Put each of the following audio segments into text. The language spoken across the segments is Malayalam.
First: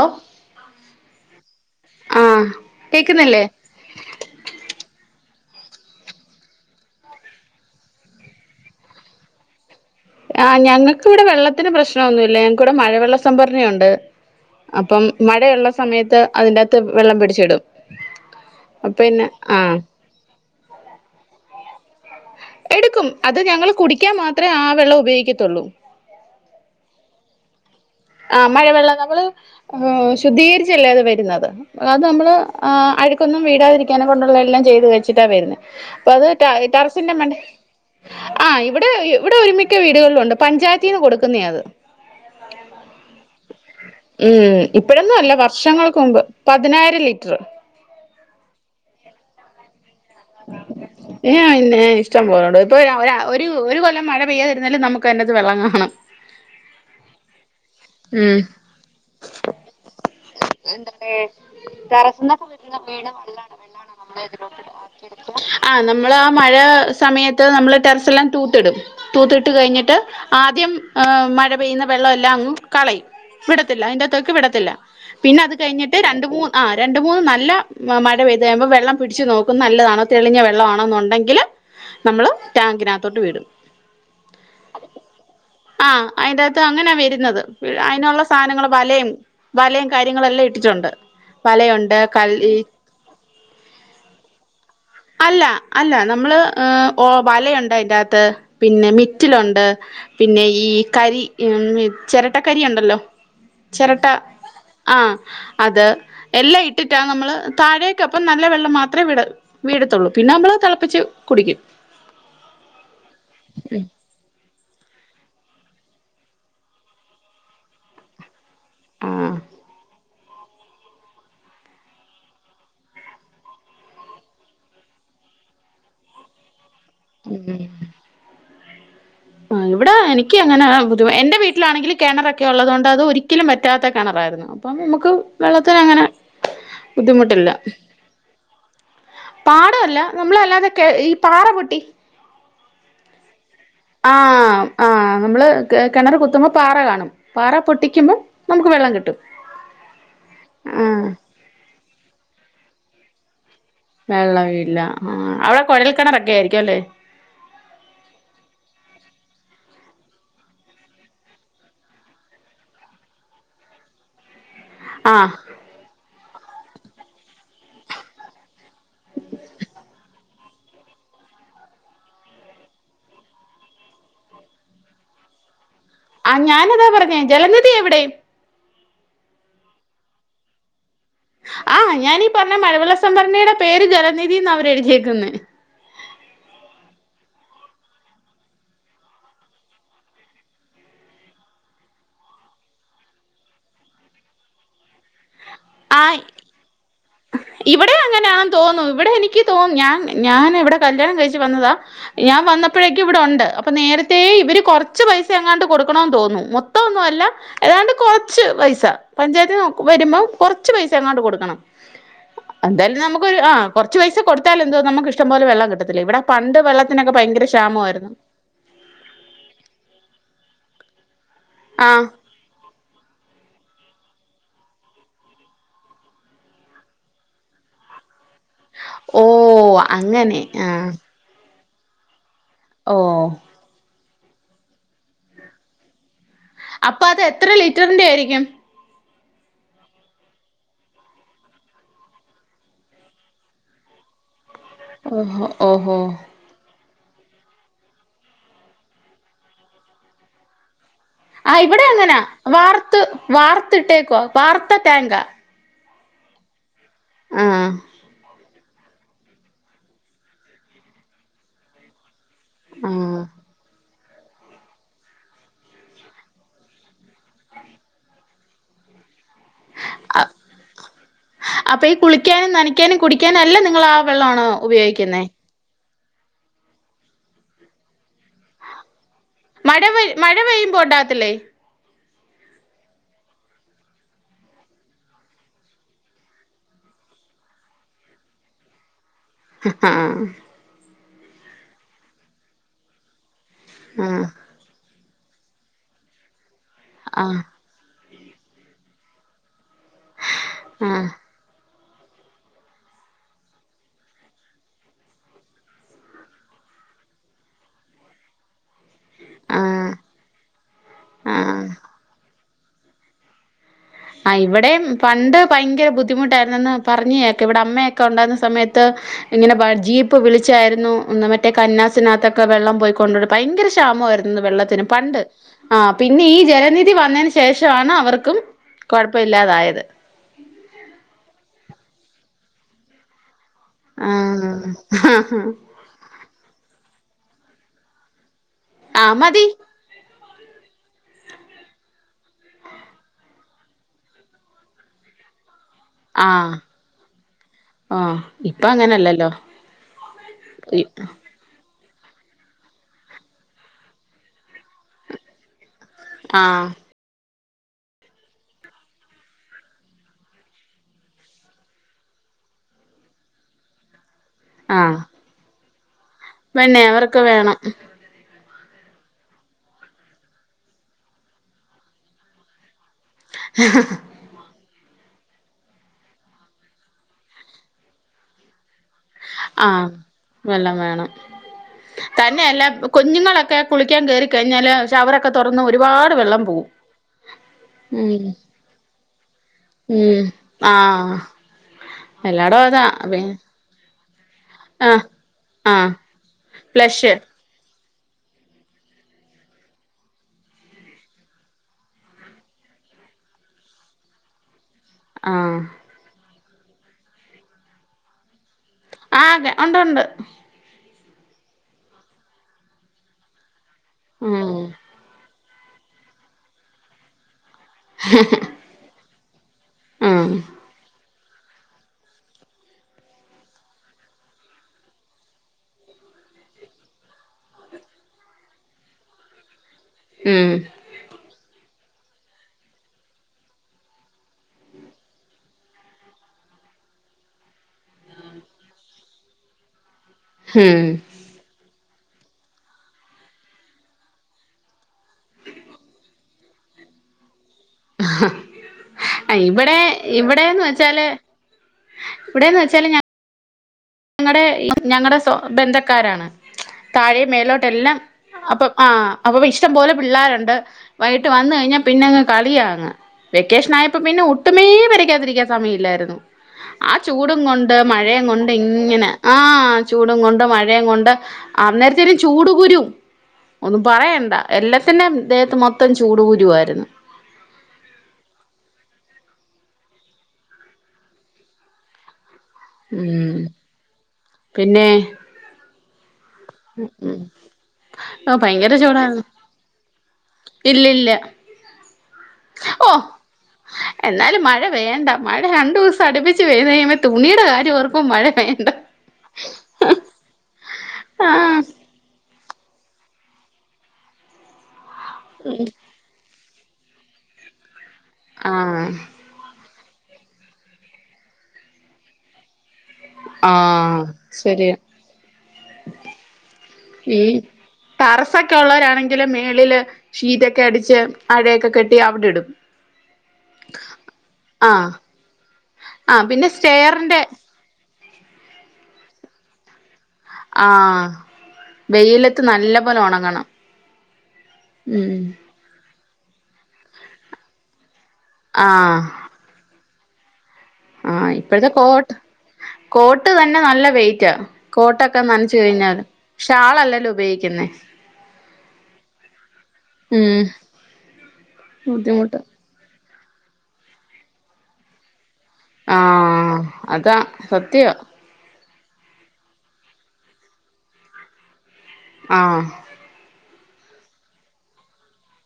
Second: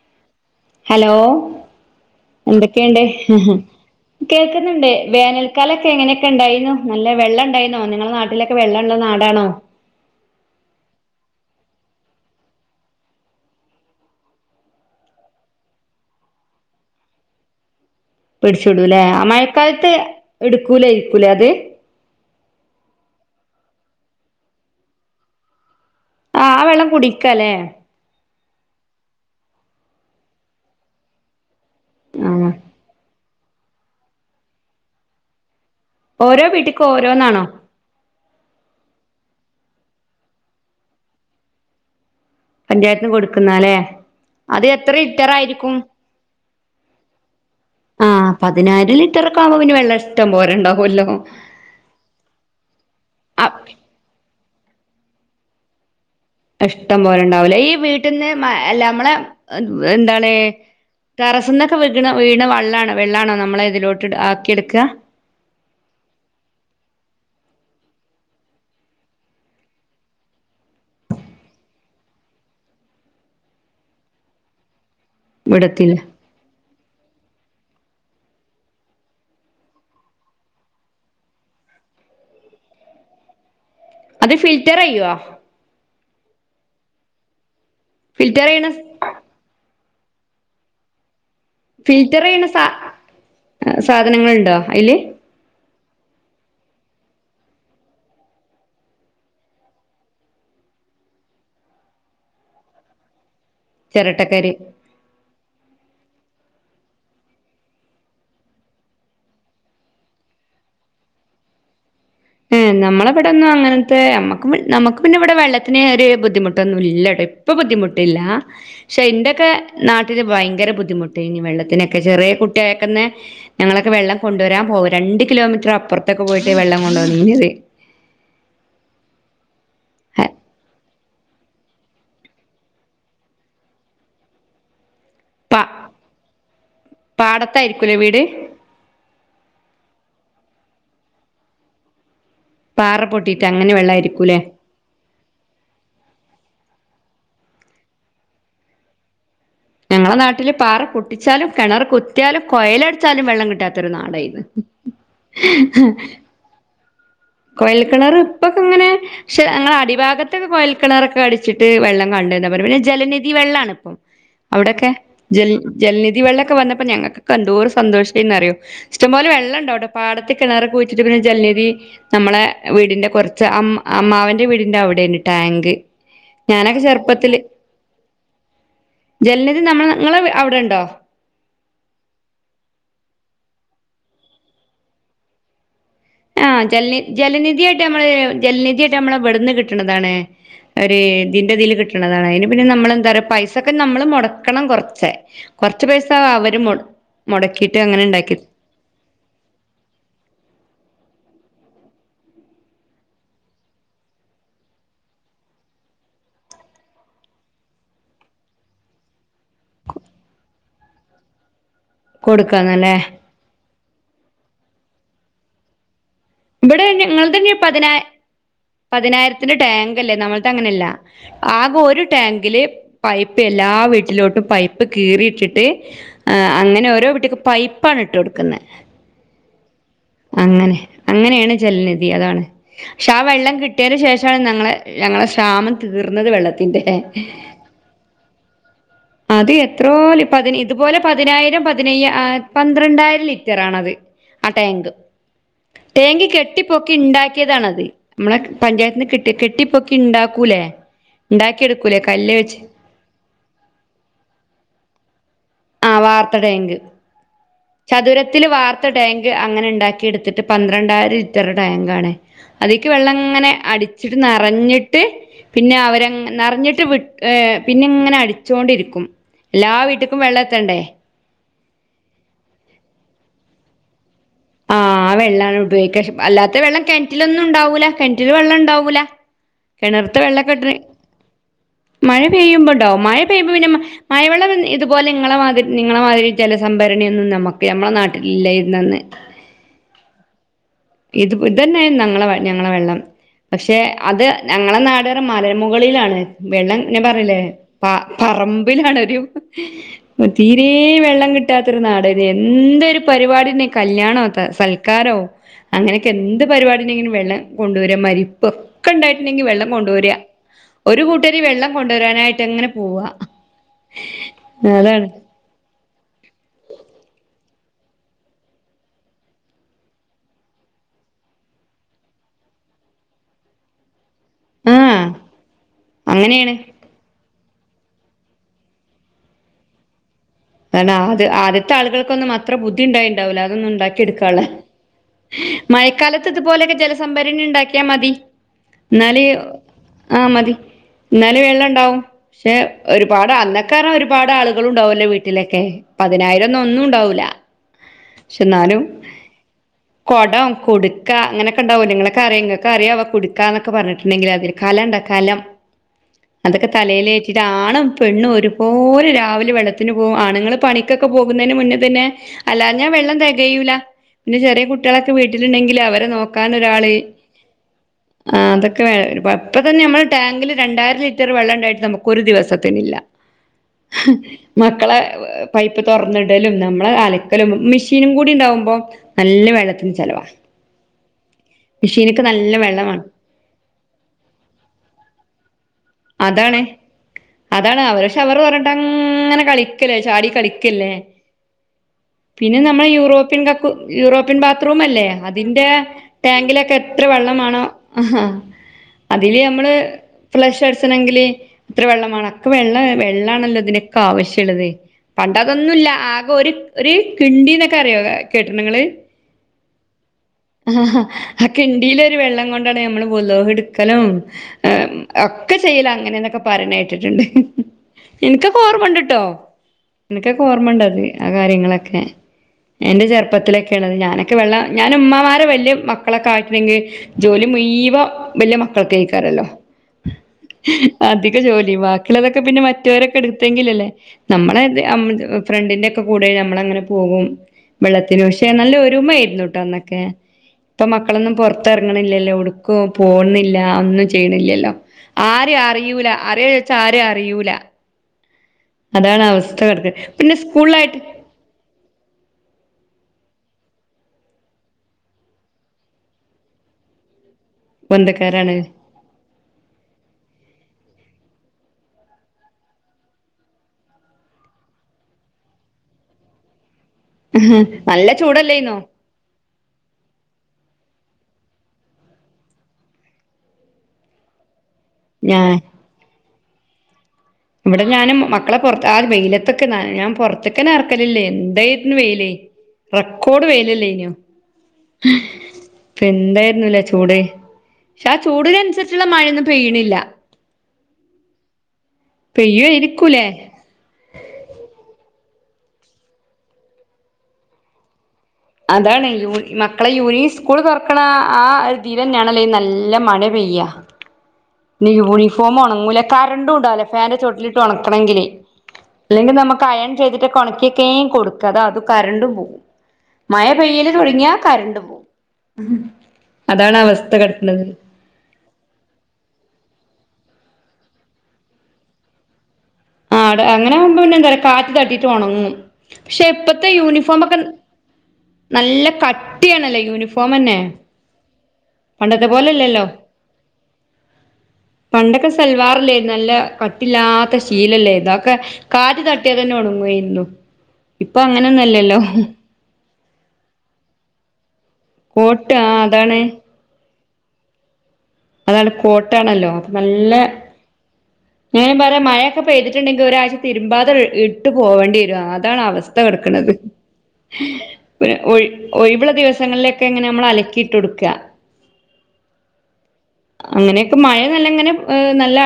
ആ [inaudible] ഹലോ എന്തൊക്കെയുണ്ട് കേക്കുന്നില്ലേ കേൾക്കുന്നുണ്ട് വേനൽ - ക്കാലൊക്കെ എങ്ങനെയൊക്കെ ഉണ്ടായിരുന്നു നല്ല വെള്ളം ഉണ്ടായിന്നോ നിങ്ങളെ നാട്ടിലൊക്കെ വെള്ള ഉള്ള നാടാണോ? ആഹ് ഞങ്ങക്ക് ഇവിടെ വെള്ളത്തിന് പ്രശ്നമൊന്നുല്ല ഞങ്ങക്കിവിടെ മഴവെള്ള സംഭരണിയുണ്ട് അപ്പം മഴയുള്ള സമയത്ത് അതിന്റകത്ത് വെള്ളം പിടിച്ചിടും. അപ്പൊ പിടിച്ചിടൂല്ലെ ആ പിന്നെ ആഹ് മഴക്കാലത്ത് എടുക്കൂല ഇരിക്കൂലേ അത് എടുക്കും അത് ഞങ്ങള് കുടിക്കാൻ മാത്രമേ ആ വെള്ളം ഉപയോഗിക്കത്തുള്ളൂ ആ ആ വെള്ളം കുടിക്കല്ലേ? ആ മഴവെള്ളം നമ്മൾ ശുദ്ധീകരിച്ചല്ലേ അത് വരുന്നത് അത് നമ്മൾ ആ ഐ അഴ ഒന്നും വീഴാതിരിക്കാന കൊണ്ടുള്ള എല്ലാം ചെയ്തു വെച്ചിട്ടാ വരുന്നത് അപ്പ അത് ഓരോ വീട്ടിക്കും ടെറസിന്റെറെ മണ്ട ഓരോന്നാണോ ആഹ് ഇവിടെ ഇവിടെ ഒരുമിക്ക വീടുകളിലുണ്ട് പഞ്ചായത്തിന്ന് കൊടുക്കുന്ന അത് പഞ്ചായത്തിന് കൊടുക്കുന്നല്ലേ ഉം അത് എത്ര ഇപ്പഴന്നും ലിറ്റർ അല്ല ആയിരിക്കും വർഷങ്ങൾക്ക് മുമ്പ് പതിനായിരം ലിറ്റർ ആ പതിനായിരം ലിറ്ററൊക്കെ ആവുമ്പോൾ പിന്ന വെള്ള പിന്നെ ഇഷ്ടം പോലണ്ട് ഇപ്പൊ ഒരു കൊല്ലം മഴ പെയ്യാതെ നമുക്ക് അതിനകത്ത് വെള്ളം കാണാം ഇഷ്ടം പോലെ ഉണ്ടാവലേ ഈ വീട്ടിന്ന് അല്ല നമ്മളെ എന്താണ് എന്താ ണ് ടെറസ്ന്നൊക്കെ [unintelligible] പറ വീണ വീണ തറസന്നൊക്കെ വരുന്ന വെള്ളാണോ വീണ് വെള്ളാണോ വെള്ള നമ്മളെ വെള്ളോ ഇതിലോട്ട് നമ്മ ഇതിലോട്ട ആക്കിയെടുക്കുക എടുക്ക ആ നമ്മൾ ആ മഴ സമയത്ത് നമ്മൾ. ടെറസെല്ലാം തൂത്തിടും തൂത്തിട്ട് കഴിഞ്ഞിട്ട് ആദ്യം ആ മഴ പെയ്യുന്ന വെള്ളം എല്ലാം അങ്ങ് കളയും വിടത്തില്ല അതിന്റെത്തേക്ക് വിടത്തില്ല പിന്നെ അത് കഴിഞ്ഞിട്ട് വിടത്തില്ല രണ്ട് മൂന്ന് ന നല്ല മഴ പെയ്ത് കഴിയുമ്പോ വെള്ളം പിടിച്ചച്ച് നോക്കും നല്ലതാണോ തെളിഞ്ഞ വെള്ളം ആണോ എന്നുണ്ടെങ്കിൽ. നമ്മള് ടാങ്കിനകത്തോട്ട് വിടും. അത് ഫിൽറ്റർ ചെയ്യോ? അതിന്റെ കത്ത് അങ്ങനെയ വരുന്നത് അതിനുള്ള ഫിൽറ്റർ സാധനങ്ങൾ ചെയ്യണ വലയും വലയും. കാര്യങ്ങളെല്ലാം ഇട്ടിട്ടുണ്ട്. വലയുണ്ട് ഫിൽറ്റർ ചെയ്യണ കള്ളി സാ സാധനങ്ങളുണ്ടോ അതില് അല്ല. അല്ല നമ്മള് ഓ വലയുണ്ട് അതിന്റകത്ത് പിന്നെ മിറ്റിലുണ്ട് പിന്നെ ഈ ഈ കരി ചെരട്ട. ചട്ട കരി ഉണ്ടല്ലോ ചിരട്ട ചിരട്ടക്കരി ആ അത്. എല്ലാം ഇട്ടിട്ടാ നമ്മള് താഴേക്കപ്പം നല്ല വെള്ളം മാത്രമേ വിട വീഴത്തുള്ളൂ പിന്നെ നമ്മള് തിളപ്പിച്ച്. കുടിക്കും. ഏ നമ്മളെ ഇവിടെന്നും അങ്ങനത്തെ നമ്മക്ക് നമ്മക്ക്. പിന്നെ ഇവി ടെ വെള്ളത്തിന് ഒരു ബുദ്ധിമുട്ടൊന്നുല്ലട്ടോ ഇപ്പൊ ബുദ്ധിമുട്ടില്ല. പക്ഷെ ആഹ് ഇന്റെക്കെ നാ ട്ടില് ഭയങ്കര ബുദ്ധിമുട്ട് ഏനി വെള്ളത്തിനൊക്കെ ചെറിയ കുട്ടിയ ആയെക്കന്ന ഞങ്ങളൊക്കെ വെള്ളം കൊണ്ടുവരാ പോവും രണ്ട്. രണ്ട് കിലോമീറ്റർ അപ്പുറത്തൊക്കെ പോയിട്ട് വെള്ളം കൊണ്ടുവന്നീനത് ആ ഇവിടെ എനിക്ക് അങ്ങനെ ബുദ്ധി എന്റെ വീട്ടിലാണെങ്കിൽ കിണറൊക്കെ ഉള്ളതുകൊണ്ട് അത് ഒരിക്കലും വറ്റാത്ത കിണറായിരുന്നു. അപ്പൊ നമക്ക് പ വെള്ളത്തിന് അങ്ങനെ ബുദ്ധിമുട്ടില്ല. പാടത്തായിരിക്കൂലേ വീട് പാടവല്ല നമ്മളല്ലാതെ ഈ പാറ പൊട്ടി പാറ പൊട്ടിട്ട് അങ്ങനെ വെള്ള ആയിരിക്കൂലേ? നമ്മൾ കിണറ് കുത്തുമ്പോ പാറ കാണും പാറ പൊട്ടിക്കുമ്പം നമുക്ക് വെള്ളം കിട്ടും. ഞങ്ങളെ നാട്ടില് പാറ ആ പൊട്ടിച്ചാലും കിണർ കുത്തിയാലും കൊയലടിച്ചാലും വെള്ളം കിട്ടാത്ത വെള്ളമില്ല ആ അവിടെ കുഴൽ കിണ റൊക്കെ ആയിരിക്കുംല്ലേ? കൊയൽക്കിണർ ഇപ്പൊക്കങ്ങനെ പക്ഷെ ഞങ്ങളുടെ അടിഭാഗത്തൊക്കെ കോയൽക്കിണറൊക്കെ അടിച്ചിട്ട് വെള്ളം ക ണ്ട് ന്നാ പറി പിന്നെ ജലനിധി വെള്ളാണ് ഇപ്പ അവിടൊ ക്കെ ആ ജല ജലനിധി വെള്ള ക്കെ വന്നപ്പോ ഞങ്ങൾകൊക്കെ എന്തോരു സന്തോഷേ ന്നറിയോ ഇഷ്ടം പോലെ വെള്ളണ്ടവിടെ പാടത്ത് കിണറക്കെ കുഴിച്ച് ട്ട് പിന്നെ ജല നിധി നമ്മളെ വീടിന്റെ കുറച്ച് അ അമ്മാവന്റെ വീടിന്റെ അവിടെണ് ടാങ്ക്. ആ ഞാനൊക്കെ ഞാനതാ പറഞ്ഞേ ചെറുപ്പത്തില് ജലനിധി എവിടെ? ജലനിധി നമ്മൾ നിങ്ങളെ അവിടെണ്ടോ? ആ ഞാനീ പറഞ്ഞ മഴവള്ള സംഭരണിയുടെ പേര് ജലനിധിന്ന അവര് എഴുതിയേക്കു ന്നെ ആ ജല ജലനിധിയായിട്ട് നമ്മള് ജലനിധിയായിട്ട് നമ്മളെ മ്പവട്ന്ന് കിട്ട്ണതാണ് ഒര് ഇതിന്റെ തീല് കിട്ട്ണതാണ് അതിന് പിന്നെ നമ്മെളന്താ റയേ പൈസൊക്കെ നമ്മള് മുടക്കണം കുറച്ചേ ആ കൊറച്ച്പൈസ അവരും മൊ ഇവിടെ അങ്ങനാന്ന് തോന്നുന്നു ഇവിടെ എനിക്ക് തോന്ന ഞാൻ ഞൻ ഇവിടെ. കല്യാണം കഴിച്ച് വന്നതാ ഞാൻ വന്നപ്പോഴേക്കും ഇവിടെണ്ട് അപ്പൊ നേരത്തെ ഇവര് കൊറച്ച് പൈസ എങ്ങാണ്ട് കൊ കൊടുക്കണോം തോന്നുന്നു മൊത്തൊന്നല്ല ഏതാണ്ട് കൊറച്ച് പൈസ പഞ്ചായത്തിന് വരുമ്പോ കൊറച്ച് പൈസ ങ്ങാണ്ട് കൊടുക്കണം. കൊടുക്കാന്നല്ലേ എന്തായാലും നമുക്ക്ഒരു ആ കൊറച്ച് പൈസ കൊടുത്താലെന്തു വാ നമുക്ക് ഇഷ്ടം പോലെ വെള്ളം കിട്ടത്തിലേ ഇവിടെ. പണ്ട് ഇവിടെ വെള്ളത്തിനൊക്കെ ഇങ്ങൾത് ഭയങ്കര ന് പതിന ക്ഷാമമായിരുന്നു പതിനായിരത്തിന്റെ ടാങ്ക് അല്ലേ നമ്മൾ ത് അങ്ങനെല്ല. ആകെ ആ ഒരു ടാങ്കില്. പൈപ്പ് എല്ലാ വീട്ടിലോട്ടും പൈപ്പ് കീറിയിട്ടിട്ട് അങ്ങനെ ഓരോ വീട്ടിക്ക് പൈപ്പാണ് ഇട്ട് കൊടു ഓ അങ്ങനെ ആ ജലനിധി അതാണ് ഓ പക്ഷെ ആ വെള്ളം കിട്ടിയേന്റെ ശേഷാണ് ഞങ്ങളെ ഞങ്ങളെ ശാമം തീർ ന്നത് വെള്ളത്തിന്റെ. അപ്പൊ അത് എത്ര ലിറ്ററിന്റെ ആയിരിക്കും അത് എത്രോ ലി പതി ഇതുപോലെ പതിനായിരം പതിനയ്യാ പന്ത്രണ്ടായിരം ലിറ്ററാ ണത്. ആ ടാങ്ക് ഓഹോ ഓഹോ ടേങ്ക് കെട്ടി പൊക്കി ഉണ്ടാക്കിയതാണത് നമ്മളെ പഞ്ചായത്തിന് കെട്ടി കെട്ടി പൊക്കി ഇണ്ടാക്കൂലേ? ആ ഇവിടെ അങ്ങനാ വാർത്ത് വാർത്ത് ട്ടേക്കോ വാർത്ത ട്ടാങ്കാ ആ വാർത്തട്ടാങ്ക് ആഹ് ചതുര ത്തില് വാർത്ത ടാങ്ക് അങ്ങനെ ണ്ടാക്കി എടുത്തിട്ട് പന്ത്രണ്ടായിരം ലിറ്ററ് ടാങ്കാണ് അതീക്ക് വെള്ളങ്ങനെ അടി ച്ച്ട്ട് നറഞ്ഞ്ട്ട് പിന്നെ അവരെങ്ങ നിറഞ്ഞിട്ട് വിട്ട് പിന്നെ ഇങ്ങനെ അടിച്ചോണ്ടിരിക്കും മ് എല്ല ക്കും ആഹ് വെള്ള ത്തണ്ടേ അപ്പൊ ഈ കുളിക്കാനും നനക്കാനും കുടിക്കാനും എല്ല നിങ്ങളാ ആ വെള്ളാണോ ആ ആ ഉപയോഗിക്കുന്നേ വെള്ളാണ് ഉപയോഗിക്ക അല്ലാത്ത വെള്ളം കിണറ്റിലൊന്നും ഉണ്ടാവൂല കിണറ്റില് വെള്ളം ഉണ്ടാവൂല മഴ കിണർത്തെ മഴ വെള്ളൊക്കെ ഇട്ട് പെയ്യുമ്പോ ഉണ്ടാകത്തില്ലേ മഴ പെയ്യുമ്പോണ്ടാവു മഴ പെയ്യുമ്പോ പിന്നെ മഴവെള്ളം ഇതുപോലെ നിങ്ങളെ മാതിരി നിങ്ങളെ മാതിരി ജലസഭ രണിയൊന്നും നമ്മക് നമ്മളെ നാട്ടില് ഇല്ലേയ്ര്ന്ന് അന്ന് ആ ഇത് ഇത് തന്നെയിരുന്നു ഞങ്ങളെ ഞങ്ങളെ വെള്ളം പക്ഷെ അത് ആഹ് ഞങ്ങള നാട് മലമുകളിലാണ് വെള്ളം ഞാൻ പറഞ്ഞ് ല്ലേ പ പറമ്പിലാണൊരു ഹ് തീരേ ആഹ് വെള്ളം കിട്ടാത്ത ന്തരു നാട ത് എന്തൊരു പരിപാഡിണ്ടെങ്കി കല്യാണോ സൽക്കാരോ അങ്ങനെയൊക്കെ എന്ത് പരിപാടെങ്കിലും വെള്ളം കൊണ്ട വരാ മരിപ്പ് ഒക്കെ ഉണ്ടായിട്ടുണ്ടെങ്കിൽ ആഹ് വെള്ളം കൊണ്ടുവര ആഹ് ഒരു കൂട്ടര് വെള്ളം ആഹ് കൊണ്ടുവരാനായിട്ട് എങ്ങനെ പോവാ ആഹ് വ്ടെ അതാണ് പണ്ട് ഭയങ്കര ബുദ്ധി ബുദ്ധിമുട്ടായിരുന്നെന്ന് പറഞ്ഞേക്ക ഇവിടെ അമ്മയൊക്കെ ഉണ്ടായിരുന്ന സമയത്ത് ഇങ്ങനെ ജീപ്പ് വിളിച്ചായിരുന്നു ഒന്ന് മറ്റേ കന്നാസിനാതൊക്കെ വെള്ളം പോയി കൊണ്ട ഭയങ്കര ക്ഷാമായിരുന്നു വെള്ളത്തിന് ആഹ് പണ്ട് ആ പിന്നെ ഈ അങ്ങനെയാണ് ജലനിധി വന്നതിന് ശേഷമാണ് അവർക്കും കൊഴപ്പില്ലാതായത് അാ അത് ആദ്യത്തെ ആളുകൾക്കൊന്നും അത്ര ബുദ്ധി ഉണ്ടായിണ്ടാവില്ല ഉണ്ടാക്കി എടുക്കള്ള ആഹ് ആഹ് മഴക്കാലത്തിത് പോലെ ക്കെ ജല സംഭരണി ഉണ്ടാക്കിയാ മതി ആ എന്നാല് മതി ആഹ മതി ന്നാലും വെള്ളം ണ്ടാവും പക്ഷെ ഒരുപാട് അന്നൊക്കെ ഒരുപാട് ആളുകളും ഉണ്ടാവല്ലേ വീട്ടിലൊക്കെ ആഹ് പതിനായിരൊന്നും ഒന്നും ഉണ്ടാവൂല ആഹ് പക്ഷെ ഇപ്പൊ ന്നാലും അങ്ങനല്ലല്ലോ കൊടം കുടുക്ക അങ്ങനെയൊക്കെ ഇങ്ങക്കൊക്കെ ക്കെ ഇങ്ങളൊക്കെ അറിയാവോ കുട്‌ക്കന്നൊക്കെ പറഞ്ഞിട്ണ്ടെങ്കിൽ അതിൽ കലംണ്ട് കലം അതൊക്കെ ആഹ് തലയിലേറ്റിട്ട ആണും പെണ്ണും ഒരുപോലെ രാവിലെ വെള്ളത്തിന് ആണുങ്ങള് പണിക്കൊക്കെ പോകുന്നതിന് മുന്നേ തന്നെ അല്ലാഞ്ഞഞാ വെള്ളം തികയൂല പിന്നെ ചെറിയ ആഹ് കുട്ടികളൊക്കെ വീട്ടിലുണ്ടെങ്കിൽ അവരെ നോക്കാൻ പിന്നെ ഒരാള് അവർക്ക് വേണം ആ അതൊക്കെ അപ്പം തന്നെ നമ്മൾ ടാങ്കിൽ രണ്ടായിരം ലിറ്റർ വെള്ളം ഉണ്ടായിട്ട് നമുക്കൊരു ദിവസത്തിനില്ല ഹ് ഹാ മക്കളെ പൈപ്പ് തുറന്നിടലും നമ്മളെ അലക്കലും മിഷീനും കൂടി ഉണ്ടാവുമ്പോ നല്ല ആഹ് വെള്ളത്തിന് ചെലവാ വെള്ളം വേണം മെഷീനക്ക് നല്ല തന്നെയല്ല വെള്ളമാണ് കുഞ്ഞുങ്ങളൊക്കെ കുളിക്കാൻ കേറി കഴിഞ്ഞാല് ഷവറൊക്കെ തുറന്ന് ഒരുപാട് വെള്ളം അതാണ് പോവും അതാണ് ഉം അവരഷവർ തൊറന്നിട്ടങ്ങ കളിക്കലേ ഉം ചാടി കളിക്കല്ലേ ആഹ് പിന്നെ എല്ലാടോം അതാ നമ്മെ പി യൂറോപ്യൻ കക്കൂ യൂറോപ്യൻ ആഹ് ബാത്റൂമല്ലേ അതിന്റെ ആഹ് ടാങ്കിലൊക്കെ എത്ര ഫ്ലഷ് വെള്ളമ്മാണോ ആഹ അതില് നമ്മള് ഫ്ലഷ അടി ണെങ്കില് ഇത്ര വെള്ളമ്മാണം ഒക്കെ വെള്ള വെള്ളാണല്ലോ ഇതിനൊക്കെ ആവശ്യംള്ളത് ആഹ് പണ്ടതൊന്നും ഇല്ല ആകെ ഒരു ഒരു കിണ്ടി എന്നൊക്കെ അറിയോ കേട്ട ങ്ങള് ആഹ് ഉണ്ട് ഉണ്ട് ഹ ഹ ആ കിണ്ടിയിലൊ ഒരു വെള്ളം കൊണ്ടാണ് നമ്മള് വുളൂ എടുക്കലും ഉം ഒക്കെ ചെയ്യിലങ്ങനൊക്കെ പറീണെ കേട്ടിട്ട്ണ്ട് എനിക്കൊക്കെ ഓർമ്മുണ്ട്ട്ടോ ഉം എനിക്കൊക്കെ ഓർമ്മുണ്ടത് ആ കാര്യങ്ങളൊക്കെ എന്റെ ചെറുപ്പത്തിലൊക്കെ ഉള്ളത് ഞാനൊക്കെ വെള്ളം ഞാനൻ ഉമ്മ്മാരെ വല്ിയ മക്കളൊക്കെ ആയിട്ടണെങ്കിൽ ജോലി മുയ്‌വം വലിയ മക്കൾ കഴിക്കാറല്ലോ ഉം അധിക ജോലി മാ മതൊക്കെ പിന്നെ മറ്റവരൊക്കെ എടുത്തെങ്കിലല്ലേ നമ്മളെ ഫ്രണ്ടിന്റെറെ ഒക്കെ കൂടെ നമ്മളങ്ങനെ പോ പോും വെള്ളത്തിനന് പക്ഷെ നല്ല ഒരുമ ആയിരുന്നുട്ടോ അന്നൊക്കെ ഉം ഇപ്പൊ മക്കളൊന്നും പുൊറത്ത് ഇറങ്ങണില്ലല്ലോ ഉടുക്കും പോണില്ല ഒന്നും ചെയ്യണില്ലല്ലോ ആര അറിയിൂല അറിയച്ചാ ആരും അറിയിൂല ഇവിടെ കെടക്ക പിന്നെ ഇവിടെന്ന് സ്കൂളിലായിട്ട് വച്ചാല് ഇവിടെന്ന് വെച്ചാല ഞാ ഞങ്ങളുടെ ഞങ്ങളുടെ സ്വ ബന്ധക്കാരാണ് താഴെ മേലോട്ട എല്ലാം ബന്ധക്കാരാണ് അപ്പൊ ആ് അപ്പൊ ഇഷ്ടം പോലെ പിള്ളോരുണ്ട് വൈകിട്ട് വന്ന് കഴിഞ്ഞാ പിന്നെങ് കളിയാ വെക്കേഷൻ ആയപ്പോ പിന്നെ ഒട്ടുമേ വരയ്ക്കാതിരിക്കാൻ സമയം ഇല്ലായിരുന്നു ആ ചൂടും കൊണ്ട് നല്ല മഴയും കൊണ്ട് ചൂടല്ലേന്നോ ഇങ്ങനെ ആ ചൂടും കൊണ്ട് മഴ ഴയും കൊണ്ട് അന്നേരത്തേനും ചൂട് കുരും ഒന്നും പറയണ്ട എല്ലത്തിൻൻ്റെൻ്റെം ഞാൻ ദേഹത്ത് മൊത്തം ചൂട് കുരുവായിരുന്നു ഇവിടെ ഞാനും മക്കളെ പുറത്ത് ആ വെയിലത്തക്കെ ഞാൻ പുറത്തക്കനെ ഇറക്കലല്ലേ ന്തായിരുന്നു വെയിലേ ഉം റെക്കോർഡ് വെയിലലേനോ പിന്നെ അഹ പിന്നെ ന്നലെ ഉം ചൂട് ക്ഷെ ആ ചൂടിനനുസരിച്ചുള്ള മഴയൊന്നും പെയ്യി ണില്ല. ഇല്ലല്ല ഓ പെയ്യുമായിരിക്കൂലേ എന്നാലും മഴ പെയ്യാൻണ്ട മഴ രണ്ടുസം അടുപ്പിച്ച് പെയ്ത് ക്കഴിയുമ്പം തുണിയുടെ കാര്യംഓർക്കുമ്പഴ് അതാണ് യൂ മക്കളെ യൂണി സ്കൂൾ തുറക്കണ ആഹ് ആതീലെന്നെ ണല്ലേൽ നല്ല മഴ പെയ്യ നി യൂണഫോം ഉണങ്ങൂല കരണ്ടുണ്ടാവുല്ല ഫൻന്റെ ചോട്ടിൽട്ട് ഉണക് ണെങ്കില് ആഹ് ല്ലെങ്കിൽ നമുക്ക് അയൺ ചെയ്തിട്ട് കൊണക്കെക്കേ ഉം കൊടുക്ക താ അത് കറണ്ടും പോകും. മഴ പെയ്യല് ആഹ് തുടങ്ങിയാ ശരിയാ കരണ്ട് പോവും അതാണ് അവസ്ഥ ഈ കടക്ണത്. ടെറസൊക്കെ ഉള്ളവരാണെങ്കില് മേളില് ശീറ്റോക്കെ അടിച്ച് അഴക്കെ കെട്ടി അവിടെ ഇടും. ആ ആട അങ്ങനാവുമ്പം പിന്നെ എന്താ റിയോ കാറ്റ് ആഹ് തട്ടിട്ട് ഉണങ്ങും. ക്ഷെ ആഹ് പിന്നെ ഇപ്പത്തെ സ്റ്റെയറിന്റെ യൂണിഫോമക്കെൻത് നല്ല കട്ടിയാണല്ലേ യൂണിഫോം തന്നെ ആ പണ്ടത്തെ വെയിലത്ത് നല്ല പോലെല്ലല്ലോ പോലെ ഉണങ്ങണം. പണ്ടൊക്കെ സൽവാറല്ലേന്നോ നല്ല കട്ടില്ലാത്ത ശീലല്ലേന്നോ താ കാറ്റ് ആഹ് തട്ടിയ തന്നെ ഒണങ്ങുവായിരുന്നു. പ്പൊ ആഹ് ഇപ്പഴത്തെ അങ്ങനെന്നുംല്ലല്ലോ കോട്ട് കോട്ട് തന്നെ നല്ല വെയിറ്റാ കോട്ടൊക്കെ കോട്ട് നൻച്ച് ആ കഴിഞ്ഞാല് അതാണ് ക്ഷെ ആളല്ലല്ലോ ഉപയോഗിക്കുന്നെ അതാണ് കോട്ടയാണല്ലോ അപ്പൊ നല്ല ഉം ഞാനൻ പറയാ മഴയൊക്കെ ബുദ്ധിമുട്ടാ പെയ്തിട്ടുണ്ടെങ്കിൽ ഒരാ് തിരുമ്പാതെ ഇട്ട് പോവണ്ടിരും ആ താണ് അവസ്ഥ കിടക്കുന്നത് ആഹ് അതാ സത്യം പിന്നെഒഴി ഒയിവ്ള്ള ദിവസങ്ങളിൽലെക്കെ ങ്ങനെ മ്മള് അലക്കിട്ട കൊടുക്കാ ആ അങ്ങനെയൊക്കെ മഴ നല്ലങ്ങനെ അ നല്ല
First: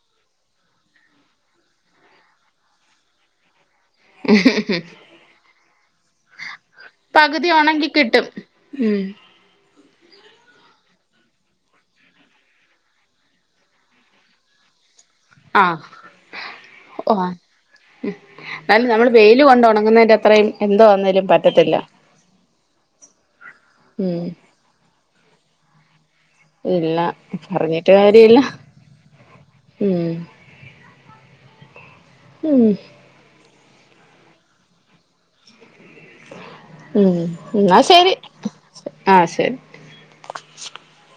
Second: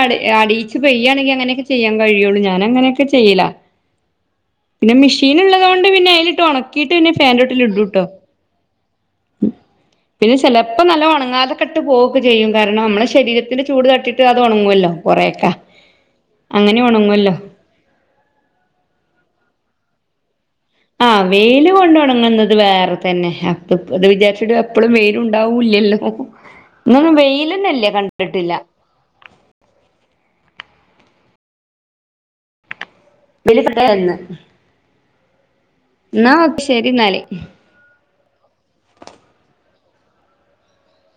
അടിയിച്ച് പെയ്യയാണെങ്കിൽ അങ്ങനെയൊക്കെ ചെയ്യാൻ കഴിയുള്ളു ഞാനൻങ്ങനെ ക്ക് ചെയ്ല പിന്നെ മിഷീന്ള്ളതോണ്ട് പിന്നെ അയില് ട്ട് ഉണക്കിട്ട് പിന്നെ ഫാൻൊട്ടില് ഇടുട്ടോ ഉംം [unintelligible] പിന്നെ ചിലപ്പോ നല്ല ഉണങ്ങാതെ കെട്ട് പോവുക്കെ ചെയ്യും കാരണം മ്മളെ ശരീരത്തിന്റെ ചൂട് ട്ടിറ്റ് അത് ഉണങ്ങുവല്ലോ കൊറെക്കാ ആഹ് അങ്ങനെ ഓ ഉണങ്ങല്ലോ യില് കൊണ്ട ഉണങ്ങുന്നതിന്റെ അത്രയും എന്തോ ആ വന്നേലും വെയില് പറ്റത്തില്ല കൊണ്ട് ഉണങ്ങുന്നത് വേറെ തന്നെ അപ്പ ത് ഉം വിചാരിച്ചിട്ട് എപ്പ ളുംവെയിലും ഉണ്ടാവൂ എല്ലാ ഹൊ ഹൊ ഇല്ല ന്നൊന്നും വെയിലന്നെല്ല്യ പറഞ്ഞിട്ട് കാര്യല്ല കണ്ടിട്ടില്ല. ഉം ഹും വിലപെട്ടെന്ന് ഉം എന്നാല് ന്നാ ശെരി, ആ ശെരി. [inaudible]